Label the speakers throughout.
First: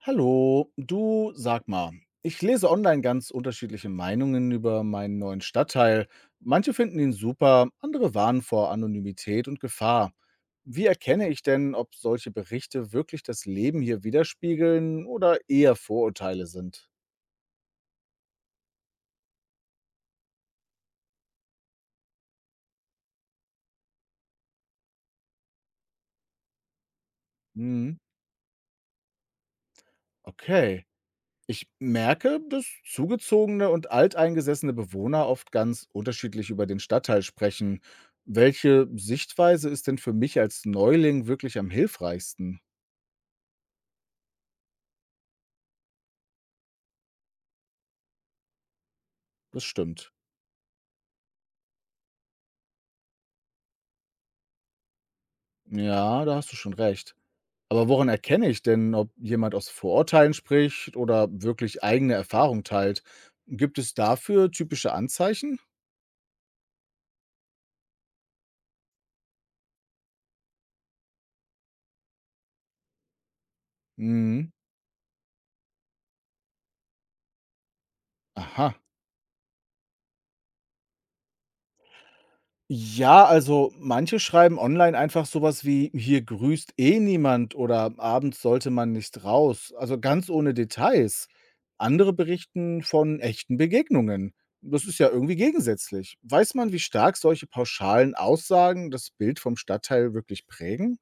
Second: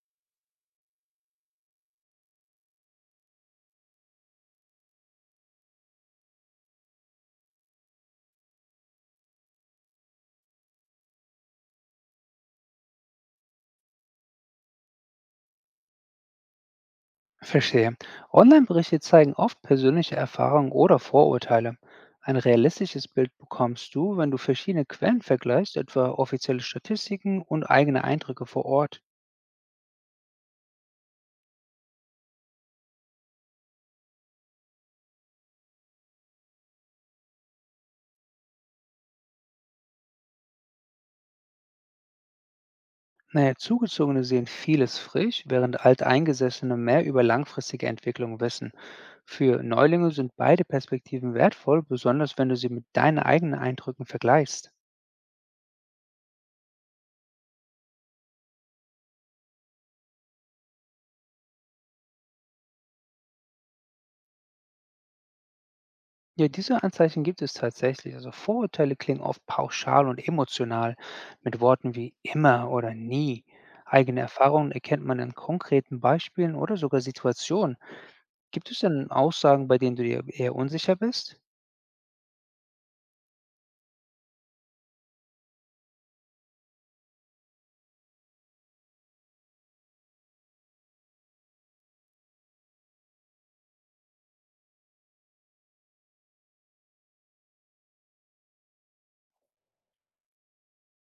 Speaker 1: Hallo, du, sag mal, ich lese online ganz unterschiedliche Meinungen über meinen neuen Stadtteil. Manche finden ihn super, andere warnen vor Anonymität und Gefahr. Wie erkenne ich denn, ob solche Berichte wirklich das Leben hier widerspiegeln oder eher Vorurteile sind?
Speaker 2: Verstehe. Online-Berichte zeigen oft persönliche Erfahrungen oder Vorurteile. Ein realistisches Bild bekommst du, wenn du verschiedene Quellen vergleichst, etwa offizielle Statistiken und
Speaker 1: Hm,
Speaker 2: eigene Eindrücke vor Ort.
Speaker 1: okay. Ich merke, dass zugezogene und alteingesessene Bewohner oft ganz unterschiedlich über den Stadtteil sprechen. Welche Sichtweise ist denn für mich als Neuling wirklich am hilfreichsten?
Speaker 2: Naja, Zugezogene sehen vieles frisch, während Alteingesessene mehr über langfristige Entwicklung wissen. Für
Speaker 1: Das
Speaker 2: Neulinge
Speaker 1: stimmt.
Speaker 2: sind beide Perspektiven wertvoll, besonders wenn du sie mit deinen eigenen Eindrücken vergleichst.
Speaker 1: Ja, da hast du schon recht. Aber woran erkenne ich denn, ob jemand aus Vorurteilen spricht oder wirklich eigene Erfahrung teilt? Gibt es dafür typische Anzeichen?
Speaker 2: Ja, diese Anzeichen gibt es tatsächlich. Also Vorurteile klingen oft pauschal und emotional mit Worten wie immer oder nie. Eigene
Speaker 1: Mhm.
Speaker 2: Erfahrungen erkennt man an konkreten Beispielen oder sogar Situationen. Gibt
Speaker 1: Aha.
Speaker 2: es denn Aussagen, bei denen du dir eher unsicher bist?
Speaker 1: Ja, also manche schreiben online einfach sowas wie: „Hier grüßt eh niemand" oder „Abends sollte man nicht raus", also ganz ohne Details. Andere berichten von echten Begegnungen. Das ist ja irgendwie gegensätzlich. Weiß man, wie stark solche pauschalen Aussagen das Bild vom Stadtteil wirklich prägen?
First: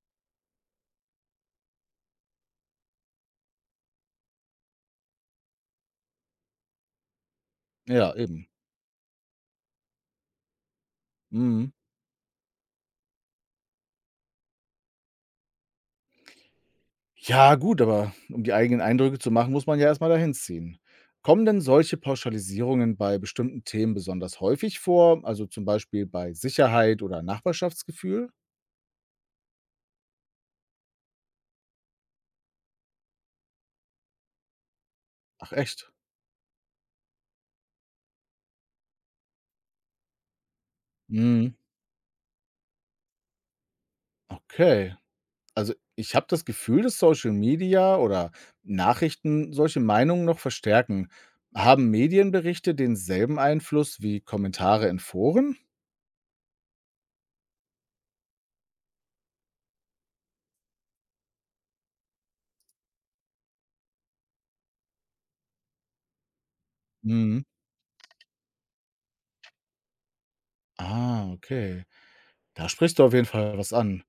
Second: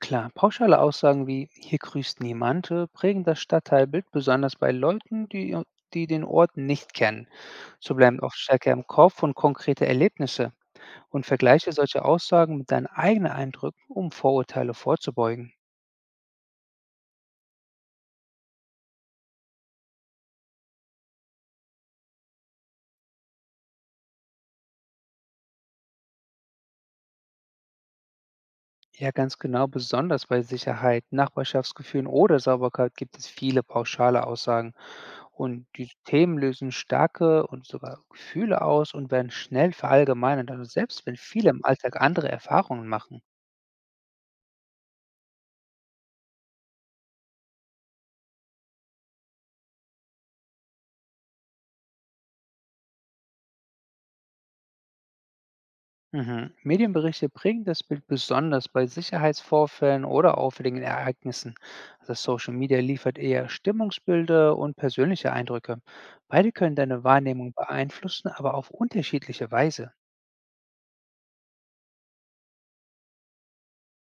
Speaker 2: Klar, pauschale Aussagen wie hier grüßt niemand prägen das Stadtteilbild, besonders bei Leuten, die, die den Ort nicht kennen. So
Speaker 1: Ja,
Speaker 2: bleiben oft
Speaker 1: eben.
Speaker 2: stärker im Kopf und konkrete Erlebnisse und vergleiche
Speaker 1: Mhm.
Speaker 2: solche Aussagen mit deinen eigenen Eindrücken, um Vorurteile vorzubeugen.
Speaker 1: Ja gut, aber um die eigenen Eindrücke zu machen, muss man ja erst mal dahin ziehen. Kommen denn solche Pauschalisierungen bei bestimmten Themen besonders häufig vor, also zum Beispiel bei Sicherheit oder Nachbarschaftsgefühl?
Speaker 2: Ja, ganz genau, besonders bei Sicherheit, Nachbarschaftsgefühlen oder Sauberkeit gibt es viele pauschale Aussagen
Speaker 1: Ach
Speaker 2: und die
Speaker 1: echt?
Speaker 2: Themen lösen starke und sogar Gefühle aus und werden schnell verallgemeinert, also selbst wenn viele
Speaker 1: Mhm,
Speaker 2: im Alltag andere Erfahrungen machen.
Speaker 1: okay. Also ich habe das Gefühl, dass Social Media oder Nachrichten solche Meinungen noch verstärken. Haben Medienberichte denselben Einfluss wie Kommentare in Foren?
Speaker 2: Mhm. Medienberichte prägen das Bild besonders bei Sicherheitsvorfällen oder auffälligen Ereignissen. Das Social Media liefert eher Stimmungsbilder und persönliche Eindrücke. Beide können deine
Speaker 1: Mhm.
Speaker 2: Wahrnehmung beeinflussen, aber auf unterschiedliche Weise.
Speaker 1: Ah, okay. Da sprichst du auf jeden Fall was an.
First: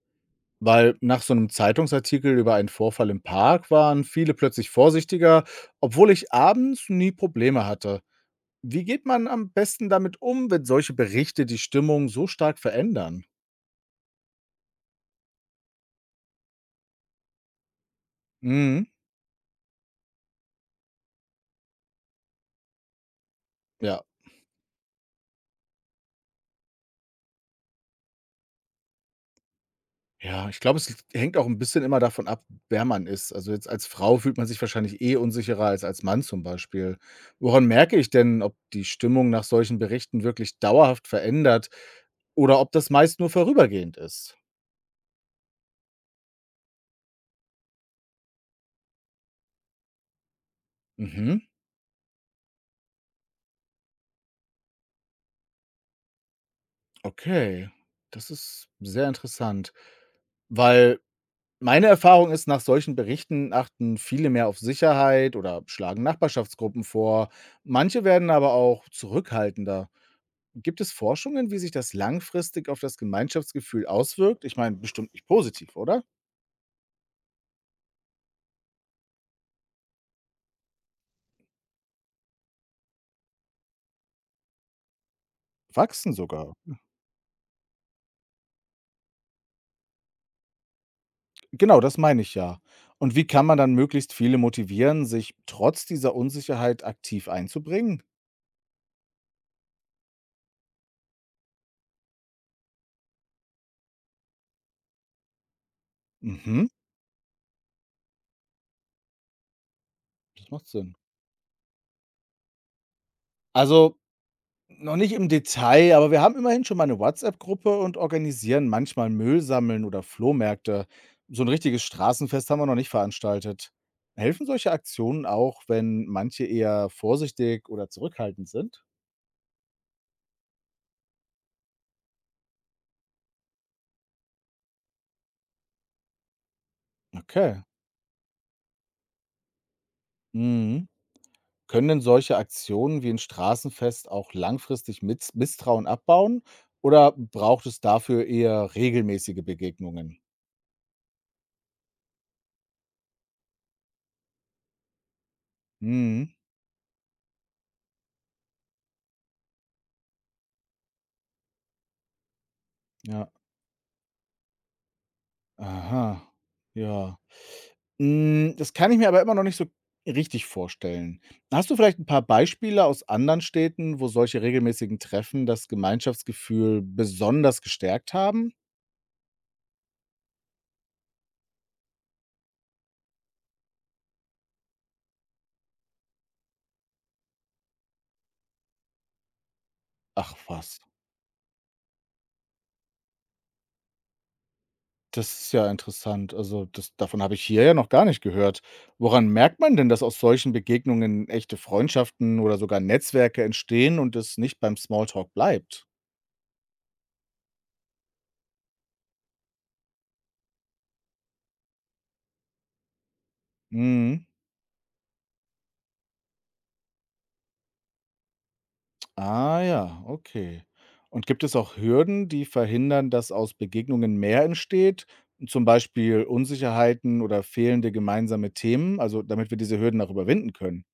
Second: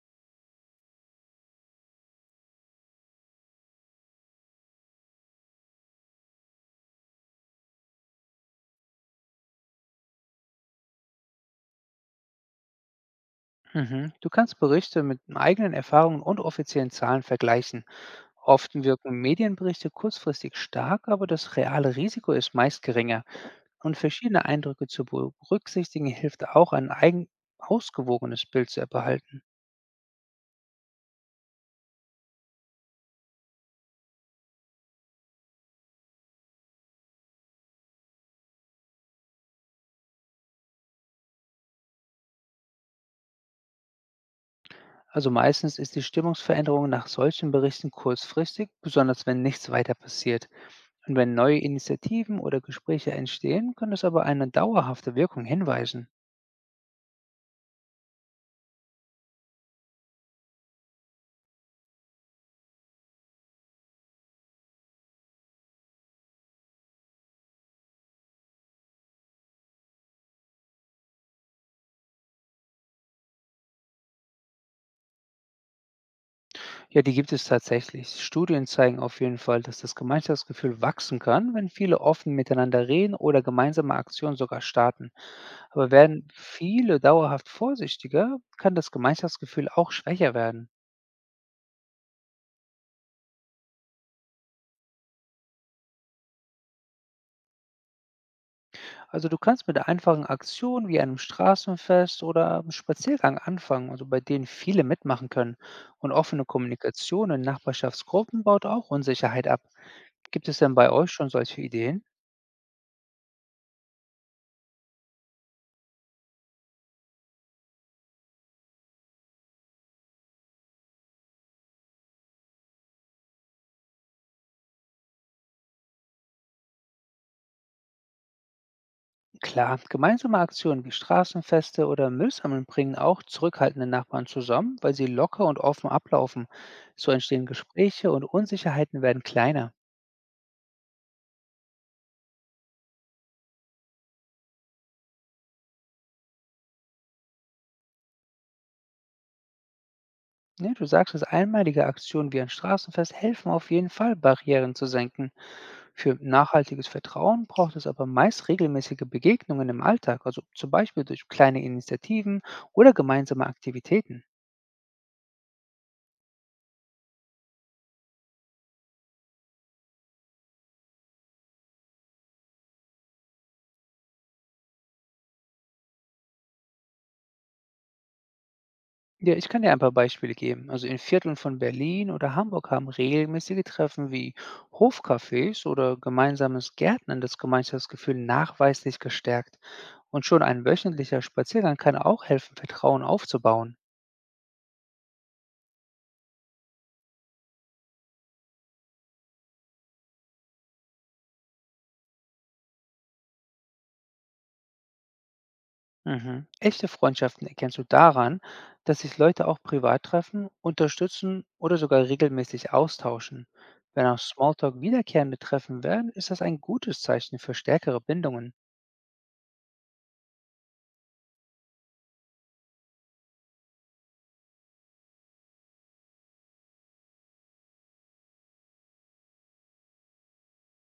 Speaker 1: Weil nach so einem Zeitungsartikel über einen Vorfall im Park waren viele plötzlich vorsichtiger, obwohl ich abends nie Probleme hatte. Wie geht man am besten damit um, wenn solche Berichte die Stimmung so stark verändern?
Speaker 2: Mhm. Du kannst Berichte mit eigenen Erfahrungen und offiziellen Zahlen vergleichen. Oft
Speaker 1: Mhm,
Speaker 2: wirken Medienberichte kurzfristig stark, aber das reale Risiko ist meist geringer. Und
Speaker 1: ja.
Speaker 2: verschiedene Eindrücke zu berücksichtigen hilft auch, ein eigen ausgewogenes Bild zu erhalten.
Speaker 1: Ja, ich glaube, es hängt auch ein bisschen immer davon ab, wer man ist. Also, jetzt als Frau fühlt man sich wahrscheinlich eh unsicherer als Mann zum Beispiel. Woran merke ich denn, ob die Stimmung nach solchen Berichten wirklich dauerhaft verändert oder ob das meist nur vorübergehend ist?
Speaker 2: Also meistens ist die Stimmungsveränderung nach solchen Berichten kurzfristig, besonders wenn nichts weiter passiert. Und wenn
Speaker 1: Mhm.
Speaker 2: neue Initiativen oder Gespräche entstehen, kann es aber eine dauerhafte Wirkung hinweisen.
Speaker 1: Okay, das ist sehr interessant, weil meine Erfahrung ist, nach solchen Berichten achten viele mehr auf Sicherheit oder schlagen Nachbarschaftsgruppen vor. Manche werden aber auch zurückhaltender. Gibt es Forschungen, wie sich das langfristig auf das Gemeinschaftsgefühl auswirkt? Ich meine, bestimmt nicht positiv, oder?
Speaker 2: Ja, die gibt es tatsächlich. Studien zeigen auf jeden Fall, dass das Gemeinschaftsgefühl wachsen kann, wenn viele offen miteinander reden oder gemeinsame Aktionen sogar starten. Aber
Speaker 1: Wachsen
Speaker 2: werden
Speaker 1: sogar.
Speaker 2: viele dauerhaft vorsichtiger, kann das Gemeinschaftsgefühl auch schwächer werden.
Speaker 1: Genau, das meine ich ja. Und wie kann man dann möglichst viele motivieren, sich trotz dieser Unsicherheit aktiv einzubringen?
Speaker 2: Also du kannst mit einfachen Aktionen wie einem Straßenfest oder einem Spaziergang anfangen, also bei denen viele mitmachen können. Und offene
Speaker 1: Mhm,
Speaker 2: Kommunikation in Nachbarschaftsgruppen baut auch Unsicherheit ab. Gibt
Speaker 1: das
Speaker 2: es
Speaker 1: macht
Speaker 2: denn bei
Speaker 1: Sinn.
Speaker 2: euch schon solche Ideen?
Speaker 1: Also, noch nicht im Detail, aber wir haben immerhin schon mal eine WhatsApp-Gruppe und organisieren manchmal Müllsammeln oder Flohmärkte. So ein richtiges Straßenfest haben wir noch nicht veranstaltet. Helfen solche Aktionen auch, wenn manche eher vorsichtig oder zurückhaltend sind?
Speaker 2: Klar, gemeinsame Aktionen wie Straßenfeste oder Müllsammeln bringen auch zurückhaltende Nachbarn zusammen, weil sie locker und offen ablaufen. So entstehen
Speaker 1: Okay.
Speaker 2: Gespräche und Unsicherheiten werden kleiner.
Speaker 1: Mhm. Können denn solche Aktionen wie ein Straßenfest auch langfristig Mitz Misstrauen abbauen oder braucht es dafür eher regelmäßige Begegnungen?
Speaker 2: Ja, du sagst es, einmalige Aktionen wie ein Straßenfest helfen auf jeden Fall, Barrieren zu senken. Für
Speaker 1: Mhm.
Speaker 2: nachhaltiges Vertrauen braucht es aber meist regelmäßige Begegnungen im Alltag, also zum Beispiel durch kleine Initiativen oder
Speaker 1: Ja.
Speaker 2: gemeinsame Aktivitäten.
Speaker 1: Aha. Ja. Hm, das kann ich mir aber immer noch nicht so richtig vorstellen. Hast du vielleicht ein paar Beispiele aus anderen Städten, wo solche regelmäßigen Treffen das Gemeinschaftsgefühl besonders gestärkt haben?
Speaker 2: Ja, ich kann dir ein paar Beispiele geben. Also in Vierteln von Berlin oder Hamburg haben regelmäßige Treffen wie Hofcafés oder gemeinsames Gärtnern das Gemeinschaftsgefühl nachweislich gestärkt. Und
Speaker 1: Ach
Speaker 2: schon ein
Speaker 1: was,
Speaker 2: wöchentlicher Spaziergang kann auch helfen, Vertrauen aufzubauen.
Speaker 1: das ist ja interessant. Also, das davon habe ich hier ja noch gar nicht gehört. Woran merkt man denn, dass aus solchen Begegnungen echte Freundschaften oder sogar Netzwerke entstehen und es nicht beim Small Talk bleibt?
Speaker 2: Mhm. Echte Freundschaften erkennst du daran, dass sich Leute auch privat treffen, unterstützen oder sogar regelmäßig austauschen. Wenn
Speaker 1: Mhm.
Speaker 2: aus Smalltalk wiederkehrende Treffen werden, ist das ein gutes Zeichen für stärkere Bindungen.
Speaker 1: Ah ja, okay. Und gibt es auch Hürden, die verhindern, dass aus Begegnungen mehr entsteht, zum Beispiel Unsicherheiten oder fehlende gemeinsame Themen, also damit wir diese Hürden auch überwinden können?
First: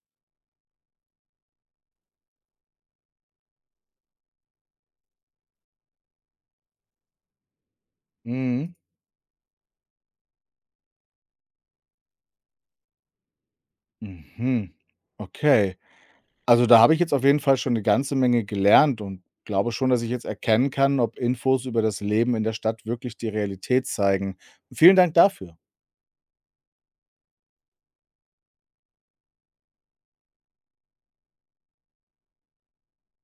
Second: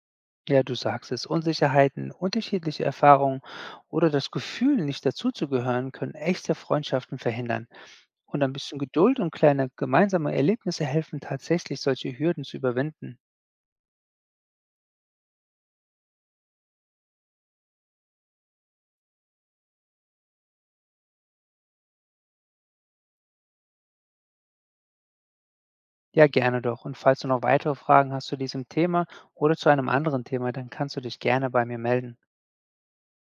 Speaker 2: Ja, du sagst es. Unsicherheiten, unterschiedliche Erfahrungen oder das Gefühl, nicht dazuzugehören, können echte Freundschaften verhindern. Und ein
Speaker 1: Mhm.
Speaker 2: bisschen Geduld und kleine gemeinsame Erlebnisse helfen tatsächlich, solche Hürden zu überwinden.
Speaker 1: Mhm. Okay. Also da habe ich jetzt auf jeden Fall schon eine ganze Menge gelernt und glaube schon, dass ich jetzt erkennen kann, ob Infos über das Leben in der Stadt wirklich die Realität zeigen. Vielen Dank dafür.
Speaker 2: Ja, gerne doch. Und falls du noch weitere Fragen hast zu diesem Thema oder zu einem anderen Thema, dann kannst du dich gerne bei mir melden.